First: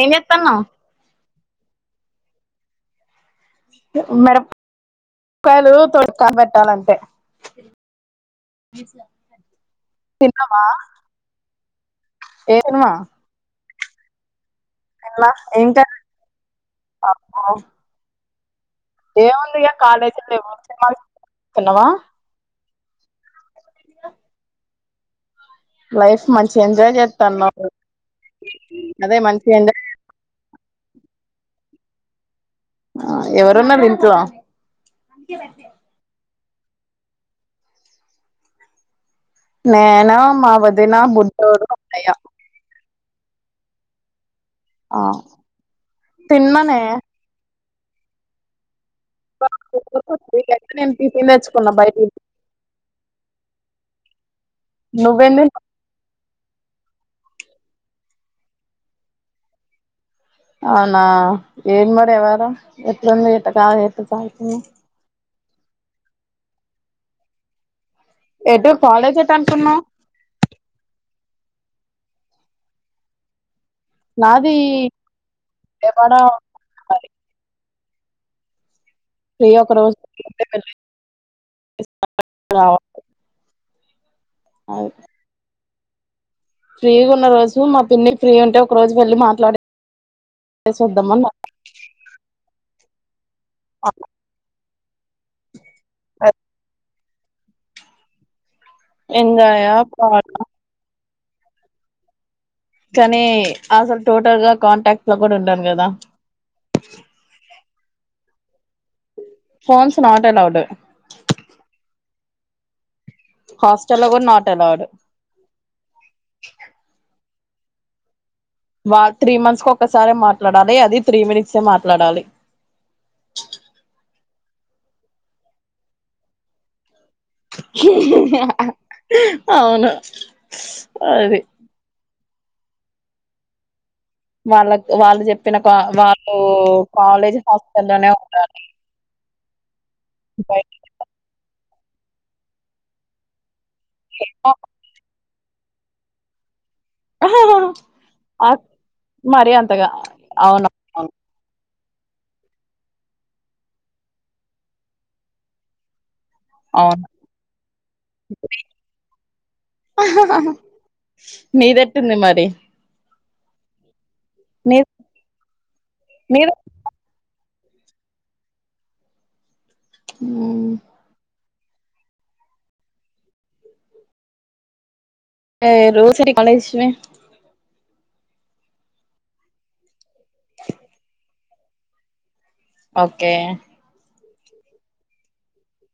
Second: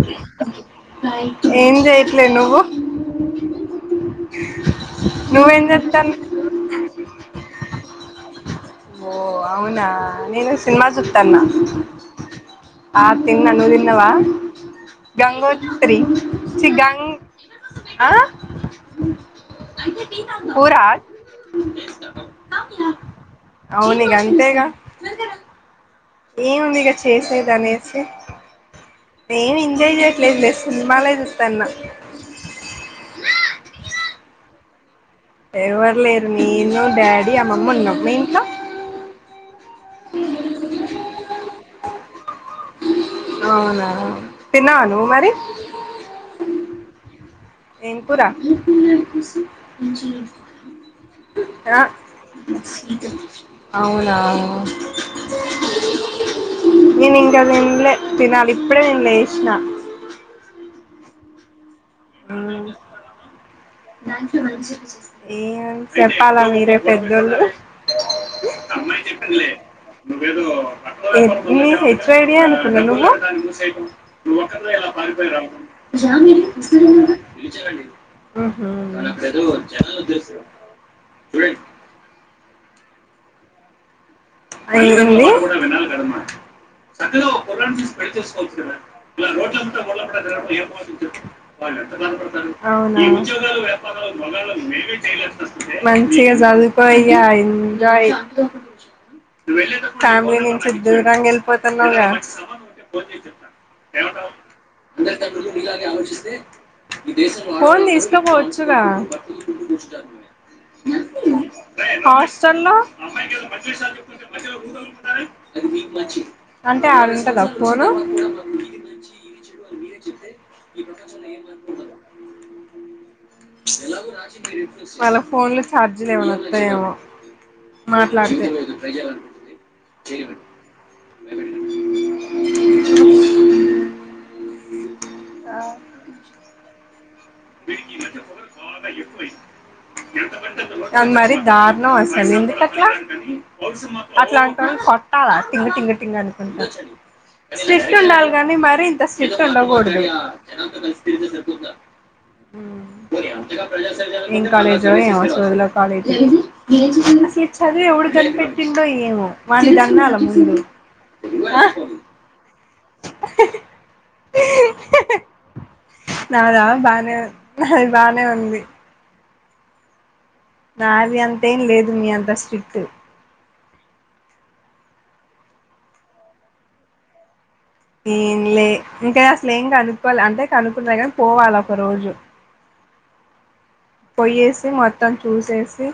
ఏం చేత్తన్నావ్ ఏం చెయట్లే నువ్వు మిరప కా [unintelligible] నువ్వేం యలు చేస్తాను తొడుకా పెట్టాలంటే ఓ అవునా నేను తిన్నావా సినిమా సుత్తన్న ఏ సినిమా ఆ తిన్న నువ్వు తి న్నవా తిన్నా ఏం గంగోత్రి కర్రీ చి గంగ్ ఆ ఏముంది ఇగ కాలేజీ లేవు పోరా సినిమాలు తిన్నావా అవును ఇగ అంతేగా లైఫ్ మంచి ఏముంది ఇక ఎంజాయ్ చేసేది చేత్తన్నావ్ అనేసి అదే మంచి ఏం ఎంజాయ్ చేయట్లేదులే సినిమాలే సుత్తన్నా ఆ ఎవరున్నరు ఇంట్లో ఎవరు లేరు నేను డాడీ అమ్మమ్మ ఉన్నాం మీ ఇంట్లో నేను మా వదిన బుడ్డోడు అన్నయ్య అవునా తిన్నావా ఆ నువ్వు మరి తిన్ననే ఏం కూర నేను టిఫిన్ తెచ్చుకున్నా బయటికి ఆ అవు నువ్వేం తిన్నావ్ నేను ఇంక తినలే తినాలి ఇప్పుడే నేను లేశిన అవునా ఏంది మరి యవ్వరం ఎట్లుంది ఏట కా ఏట చయ [unintelligible] ఏమ్ చెప్పాలా మీరే పెద్దోళ్ళు ఎటు అమ్మా కాలేజ్ ఎటు చెప్పనులే అనుకున్నావ్ నువ్వేదో పకోనిపనిలో [unintelligible] రేడియా అనుకున్న నువ్వు నాది విజయవాడ హు హమ్ మడ ఫ్రీ ఒక రోజు జనల్ ఒదిలేశ చూడం [unintelligible] రా అ ఏమైంది ప్రి ఫ్రీ ఉన్న రోజు మా పిన్ని ఫ్రీ ఉంటే ఒక రోజు వెళ్ళి మాట్లాడే సి వద్దాం మన్న అవును ఆ మంచిగా చదువు కో ఇ గ ఎంజాయ్ ఎంజాయ బాగా ఫ్యామిలీ నుంచి ఇద్దరు వెల్లి పోతన్నవ్ గా చె కానీ అసలు టోటల్ గా కాంటాక్ట్ లో అందరి కూడా తల్లులు ఉండను నీలాగానే కదా ఆలోచిస్తే ఈ దేశం [unintelligible] ఫోన్ తీసుకోపోవచ్చుగా ఫోన్స్ నాట్ అలౌడ్ హస్ చల్లో హాస్టల్లో కూడా నాట్ అలౌడ్ అంటే ఆడుంటద పోను వా త్రీ మంత్స్ కు ఒకసారే మాట్లాడాలి అది త్రీ మినిట్స్ ఏ మాట్లాడాలి వాళ ఫోన్లు ఛార్జీలు ఏమనా వత్తయేమో అవును అది వాళ్ళ కి వాళ్ళు చెప్పిన కా వాళ్ళు కాలేజ్ హాస్టల్లోనే ఉండాలి బయట కానీ మరి దార్ ణం అసలు ఎందుకట్లా అట్లాంటో ట టింగ్ టింగ్ టింగ్ అనుకుంట ఆహా స్ట్రిక్ట్ ఉండాలి కాని మరి ఇంత స్ట్రిక్ట్ అంతగా ఉండకూడదు అవును అవును ఉం ఏం కాలేజో ఏమో సొదిలో కాలేజ్ అవును అసలు ఈ చదువు ఎవడు కని పెట్టిండో ఏమో వాన్నీ తన్నాల ముందు మీదేట్టుంది మరి నీ నీద నాదా బానేవు అది బానే ఉంది అ అదేం లేదు మీ అంతా స్ట్రిక్ట్ రోజుకాాలేజ్ ఏంలే ఇంకా అసలు ఏం కనుక్కోవాలి అంటే కనుక్కుంట కానీ పోవాలి ఒక రోజు ఓకే పోయ్యేసి మొత్తం చూసేసి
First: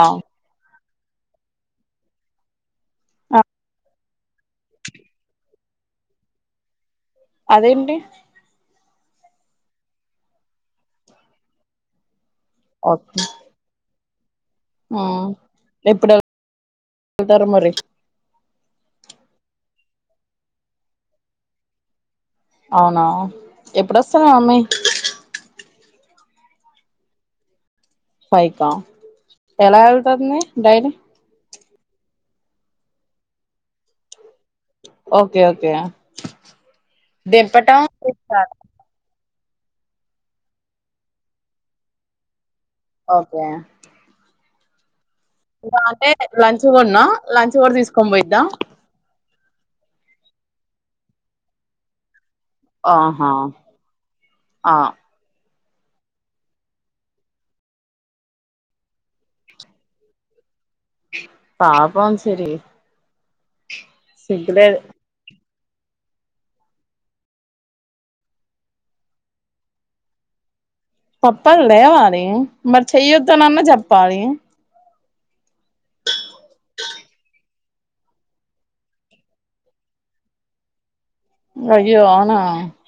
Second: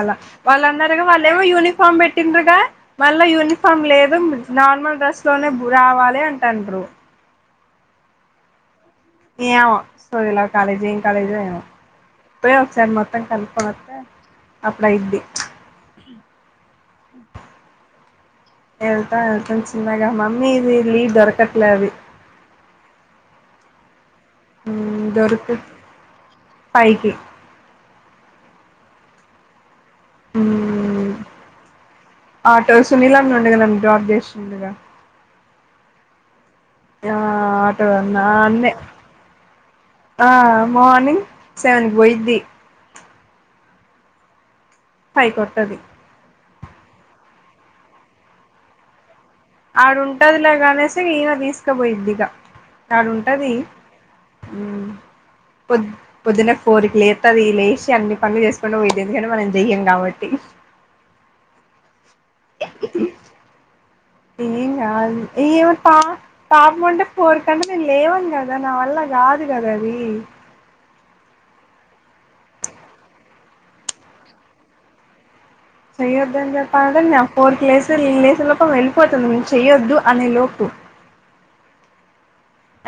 ఆ వాళ్ళందర వాళ్ళ ఏమో యూనిఫార్మ్ పెట్టిండ్రగా మళ్ళా ఆ, యూనిఫామ్ లేదు నార్మల్ డ్రెస్ లోనే రావాలి అంటారు అదేంటి ఏమో సోదీలో కాలేజీ పోయి ఒకసారి మొత్తం కనుకో ఆ ఎప్పుడు వెళ్తారు మరి ఎా అ చిన్నగా మమ్ ఇది లీవ్ దొరకట్లే అది అవునా ఎప్పుడ దొరకు పైకి పైకే అలా వెళ్తాం ఆటో సునీల్ అన్న నేను డ్రాప్ చేసింది ఓకే ఓకే ఆ దింపటం ఆటదన్న తీసుకురావడం. అన్నే ఆ మార్నింగ్ సెవెన్కి పోయిది ఓకే ఇంకా హైకోటది అంటే లంచ్ కూడా ఉన్నా లంచ్ కూడా తీసుకొని పోయిద్దా ఆడుంటదిలాగానేసి ఈయన తీసుకుపోయిద్ందిక ఆడ ఆహా ఉంటది ఆ పొద్ పొద్దున ఫోరికి లేత అది లేసి అన్ని పనులు చేసుకుండా పోతేందు కానీ మనం చెయ్యం కాబట్టి పాపం అసలు ఏ ఏ ఏమంటా పాపమంటే ఫోర్క నేను లేవాను కదా నా వల్ల కాదు కదా అది పప్పాలు లేవాలి మరి చెయ్యొద్దునన్న చెప్పాలి చెయ్యొద్ని చెప్పా అంటే నాే ఫోర్త్ క్సు్లేసు లోప వెళ్ళిపోతుంది నేను చెయ్యొద్దు అనే లోపు అయ్యో అవునా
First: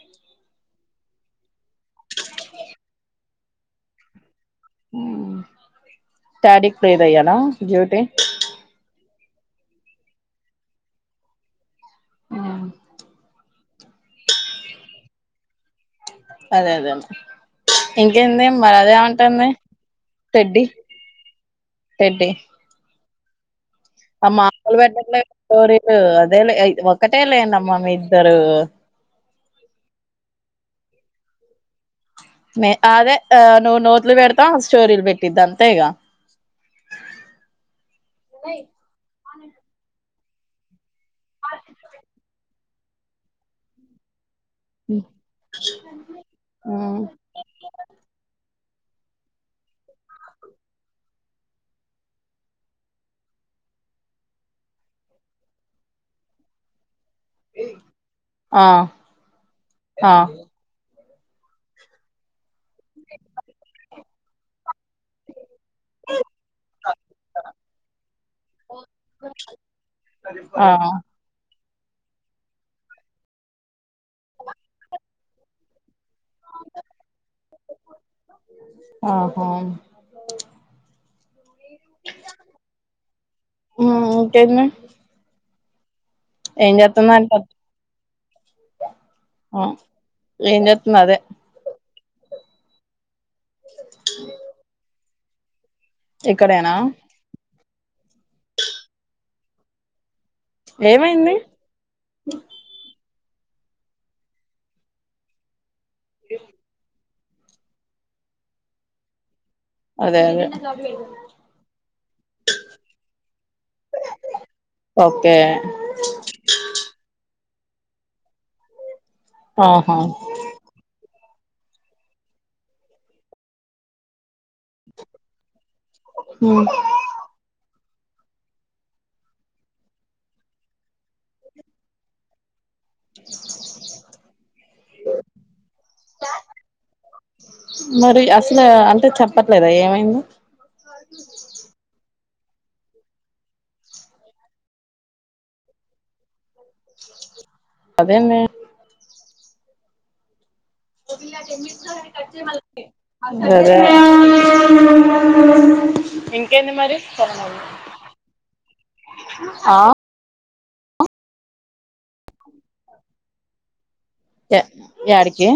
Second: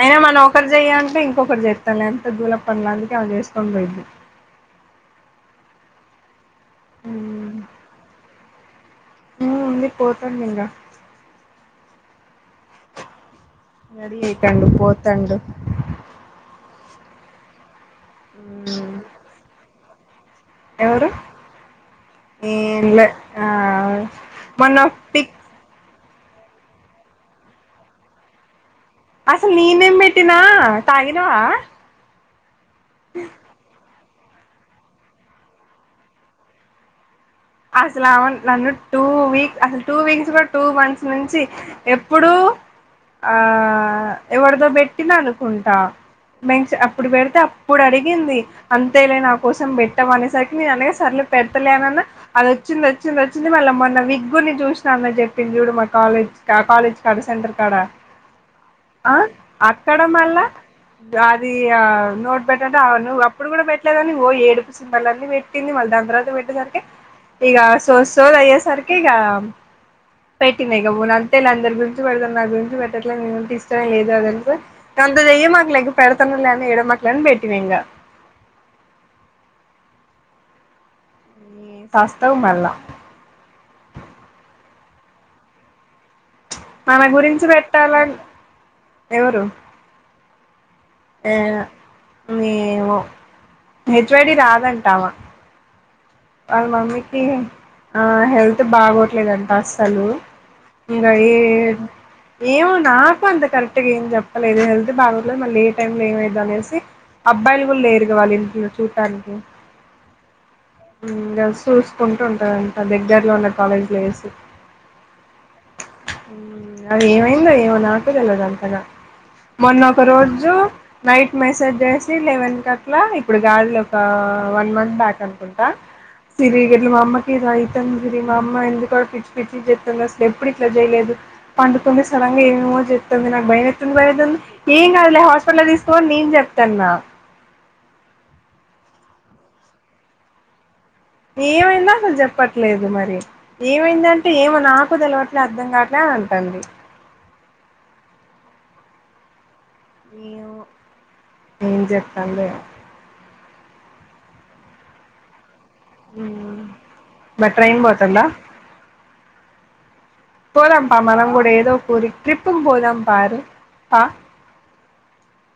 అయినా మనం ఒకరు చెయ అంటే ఇంకొకటి చేస్తా లేంత దూల పని అవి చేసుకుని పోద్ది [unintelligible] అయ్యానా జ్యూటి హా ఇంకా పోత ఇంకా ఆ నడిటడు పోతడు అదే అదే అ ఇంకేంది మరి అద ఏమంటుంది పెడ్డి ఎవరు పెడ్డి ఏంలే ఆ ఆ మా మొన్న పిక్ అదేలే ఒకటే లే అమ్మ మీ ఇద్దరు అసలు నేనుఏం పెట్నా తాగిినవా మ అదే ఆ నువ్వు నోట్స్ పెడతావు స్టోరీలు పెట్టిది అంతేగ అసలు అవును నన్ను టూ వీక్ అసలు టూ వీక్స్ కూడా టూ మంత్స్ నుంచి ఎప్పుడూ ఆ ఎవరిదో పెట్టిన అనుకుంటా అప్పుడు పెడితే అప్పుడు అడిగింది అంతేలే నా కోసం పెట్టం అనేసరికి నేను అనేసా సర్లే పెడతలేనన్న అది వచ్చింది వచ్చింది వచ్చింది మళ్ళీ మొన్న విక్ కూడా చూసినా అన్నని చెప్పి చూడు మా కాలేజ్ క కాలేజ్ కవి సెంటర్ కాడ ఆ అక్కడ ఆ మళ్ళా అది నోట్ పెట్టంటే అవు నువ్ అప్పుడు కూడా పెట్టలేదని ఓ ఏడుపు సింబల్స్ అన్ని పెట్టి పేటింది మళ్ళ దాన్ తరువాత పెట్టె సార్కే ఈగా సోదిసోది దయ్యే సార్కి ఇగ ఆ పేటింది ఇగ ఊన్ అంతేలే అందరు గుంరి పెడతావ్ నా గురించి పెట్టట్లే నేనంటే ఇష్టాం లేదు అది తెలుసా దాంతో ఎమ్ అనలేక పడుత్తున్నలే ఎడవమాకు లే పెట్టిన ఇంగా ఆహా ఎమ్ స్వస్తవ్ మళ్ళా ఇంకేంది ఏం మన చేస్తుందంట గురించి పెట్టాల ఎవరు ఏమ్ జె ఆ ఏమో హెచ్వాడి రాదంటావా వాళ్ళ ఇక్కడేనా మమ్మీకి ఆ హెల్త్ బాగోట్లేదంట అస్సలు ఇకా అయి ఏమైంది ఏవో అన్న అంత కరెక్ట్గా ఏం చెప్పలేదు హెల్త్ బాగలేదు మళ్ళీ ఏ టైమ్ లో ఏమయిదో అనేసి అబ్బాయిలు కూడా లేరు గా వాళ్ళ ఇంట్లో చూడటానికి అదే అదే ఇగా చూసుకుంటూ ఉంటాదంట దగ్గరలో ఉన్న కాలేజీలో ఎసి ఓకే ఉ అది ఏమైందో ఏమో నాకు తెలీదు అంతగా మొన్న ఆహా ఒక రోజు నైట్ మెసేజ్ చేసి లెవెన్ కట్లా ఇప్పుడు కాదులెబ్బా వన్ మంత్ బ్యాక్ అనుకుంటా సిరిగిట్లా మా అమ్మకి ఇలా సిరి మా అమ్మ ఎందుకు పిచ్చి పిచ్చచి చేస్తుంది అసలు ఎప్పుడు ఇట్లా చేయలేదు పండుకుంది సడంగా ఏమేమో చేతంది నా బయమేతుంది బయమేతుంది ఎమ్ కాదులే హ మరి అసలు అంటే చెప్ప చెప్పట్లేదా ఏమైందో ఏ మైయిందో అసలు చే చెప్పట్లేదు మరి ఏమైందంటే ఏమో నాకు తెలవట్లే అర్థం కావట్లే అని అంటంది అదెంది ఏమో టెన్ ఏం మినిట్స్ లో కాట్చెయ్ చెప్తాందో ఏమో అవ్వన్నీ సరే ఇంకేంటి మరి మరి తెల్వదు ట్రైన్ పోతుందా హ పోదం పా మనం కూడా ఏదో ఒక ఊరికి ట్రిఫ్ కి పోదాం పరి పా యాడికి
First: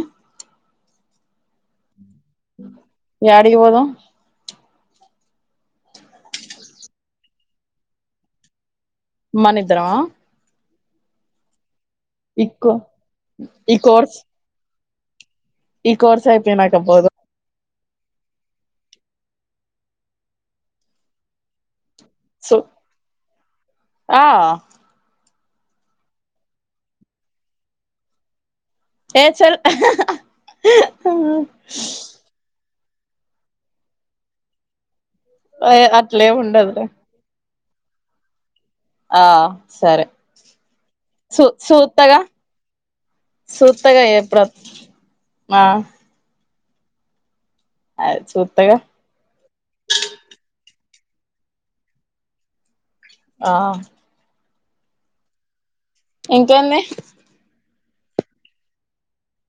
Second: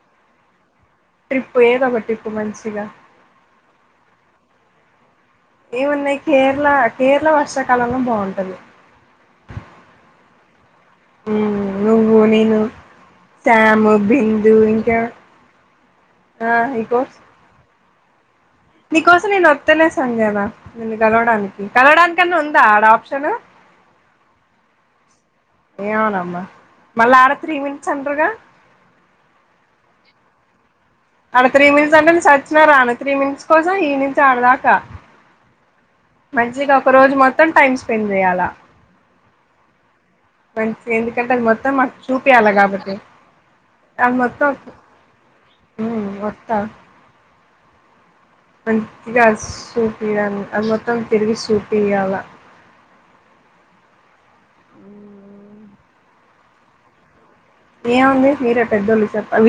ట్రిప్ ఏదో ఒక ట్రిప్ యాడికి పోదాం ఏమున్నాయి కేరళ కేరళ వర్షాకాలంలో బాగుంటుంది మనిద్దరమా నువ్వు నేను ఇకో ఈ శ్యామ్ కోర్స్ బిందు ఇంకా ఈ కోస్ర్ ఆ అయిపోయినక నీకో పోదాం నీకోసం నేను వస్తనే సంజనా నిన్ను కలవడానికి కలవడానికన్నా సో ఉందా ఆడ ఆప్షన్ ఆ ఏమోనమ్మా మళ్ళా ఆడ త్రీ మినిట్స్ అండ్రగా ఏ చల్ అడ త్రీ మినిట్స్ అంటే నేన్ సచ్చిన రాను త్రీ మినిట్స్ కోసం ఈ నుంచి ఆడదాకా అట్లేం మంచిగా ఉండదులే ఒక రోజు మొత్తం టైం స్పెండ్ చేయ్యాల ఆ సరే మంచి ఎందుకంటే అది చూ మొత్తం మాకు చూత్తగా చూపించయాలి కాబట్టి అది మొత్తం నహ్ విఓతా సూత్తగా మంచిగా సూపియల్ అది మొత్తం తిరిగి సూపియాలా ఆఅ ఇంకేమే ఏవుంది మీరే పెద్దోలు చెప్పల్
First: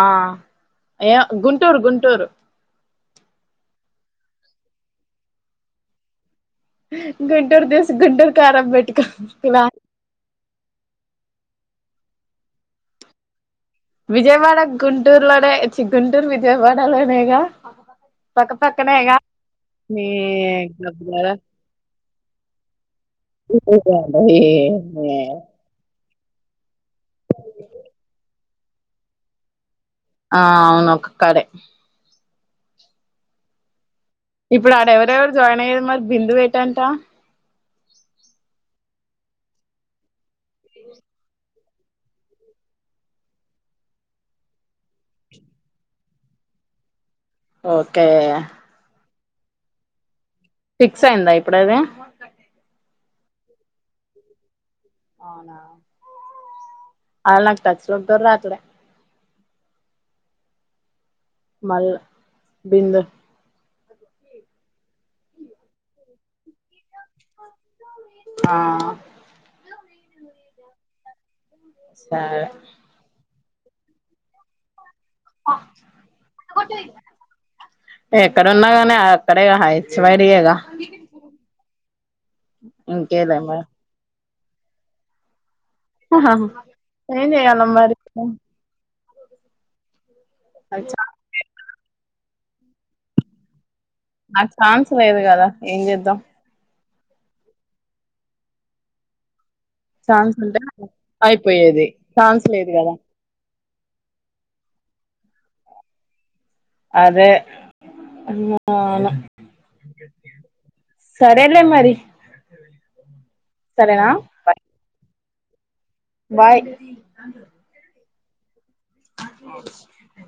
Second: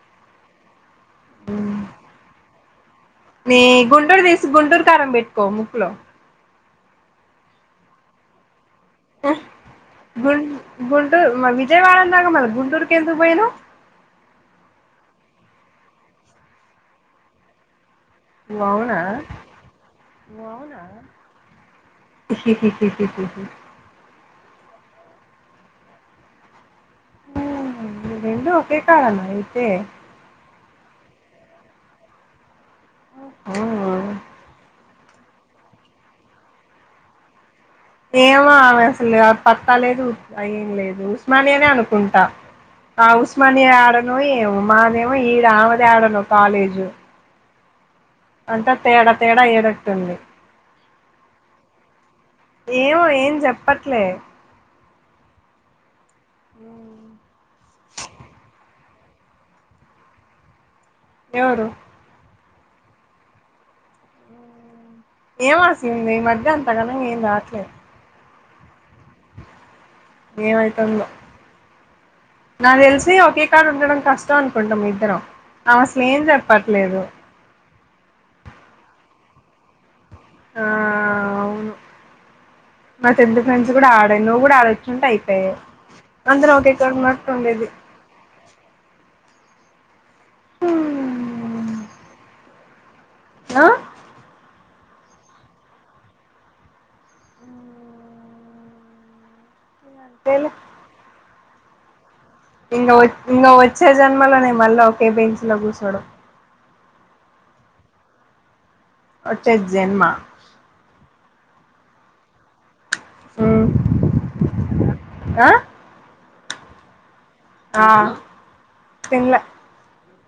ఆ ఏవ్ గుంటూరు గుంటూరు. నీ గుండూర్ దిస్ గుంటూరు కారం బెట్కో ముక్లో గుంటూర్ దిస్ గుంటూరు కారం బెట్టుకో గుంటూర్ విజయవాడ ఆనంగా మళ్ళా గుంటూరుగ్ ఎందుకు బోయినవ్ విజయవాడ గుంటూరులానే చీ గుంటూరు విజయవాడలోనేగా. పక్క నువ్వు అవునా పక్కనేగా నువ్వు అవునా ఏందే ఓ ఈ రెండు ఒకే కాడన్నా అయితే ఆ అవున్ ఒక కడే ఓహోహ్ ఇప్పుడు ఆడెవరెవరు జాయిన్ అయేద్ మరి బిందు వేటంటా. ఏమో ఆమె అసలు ఆ పత్తా లేదు ఉత్ ఏం లేదు ఉస్మానీయనే అనుకుంటా ఆ ఉస్మానీయా యాడోనో ఏమో మాదేమో ఈడ అవదేడనో కాలేజు. ఓత్ అంట తేడా తేడా ఏడేట్టుంది. ఫిక్స్ అయిందా ఇప్పుడ్ అది ఏవో ఏం జేప్పట్లే అవునా ఆల్ నాక్ టచ్చలుంటర్ రాత్తురే ఏవరు బిందా ఏం వసింది ఈ మధ్య అంతగాన్నగ్ ఏం రాట్లేద్. ఆఆ సరే నాగ్ దేల్సి ఒకే కాడు ఉండడం కష్టం అనుకుంటా మీద్ ఎక్కడున్నాగానే ఆర్ సడేగా హా హెచ్ వైడి యేగా. ఆ అవును మా చెందు మరి ఫ్రెండ్స్ కూడా ఆడే నువ్వు గూడా ఆడొచ్చుంటే అయిపేయ్. అందరం ఒకే కాడ్ ఏం ఉన్నట్ చెయ్యాల ఉండేది. మరి హైచ్చా నా నాక్ ఛాన్స్ లేదు కదా ఏ జేద్దాం. సాంగ్స్ అంతేలే ఉంటే అయిపోయేది. ఛాన్స్ లేదు కదా ఇంగోవోత్ ఇంగా వచ్చే జన్మలోనే మళ్ళా ఒకే బెంచ్లో గుసోడం. అదే అవును వచ్చే జేన్మా సరేలే మరి సరేనా వా బాయ్ ఆఅ ఓ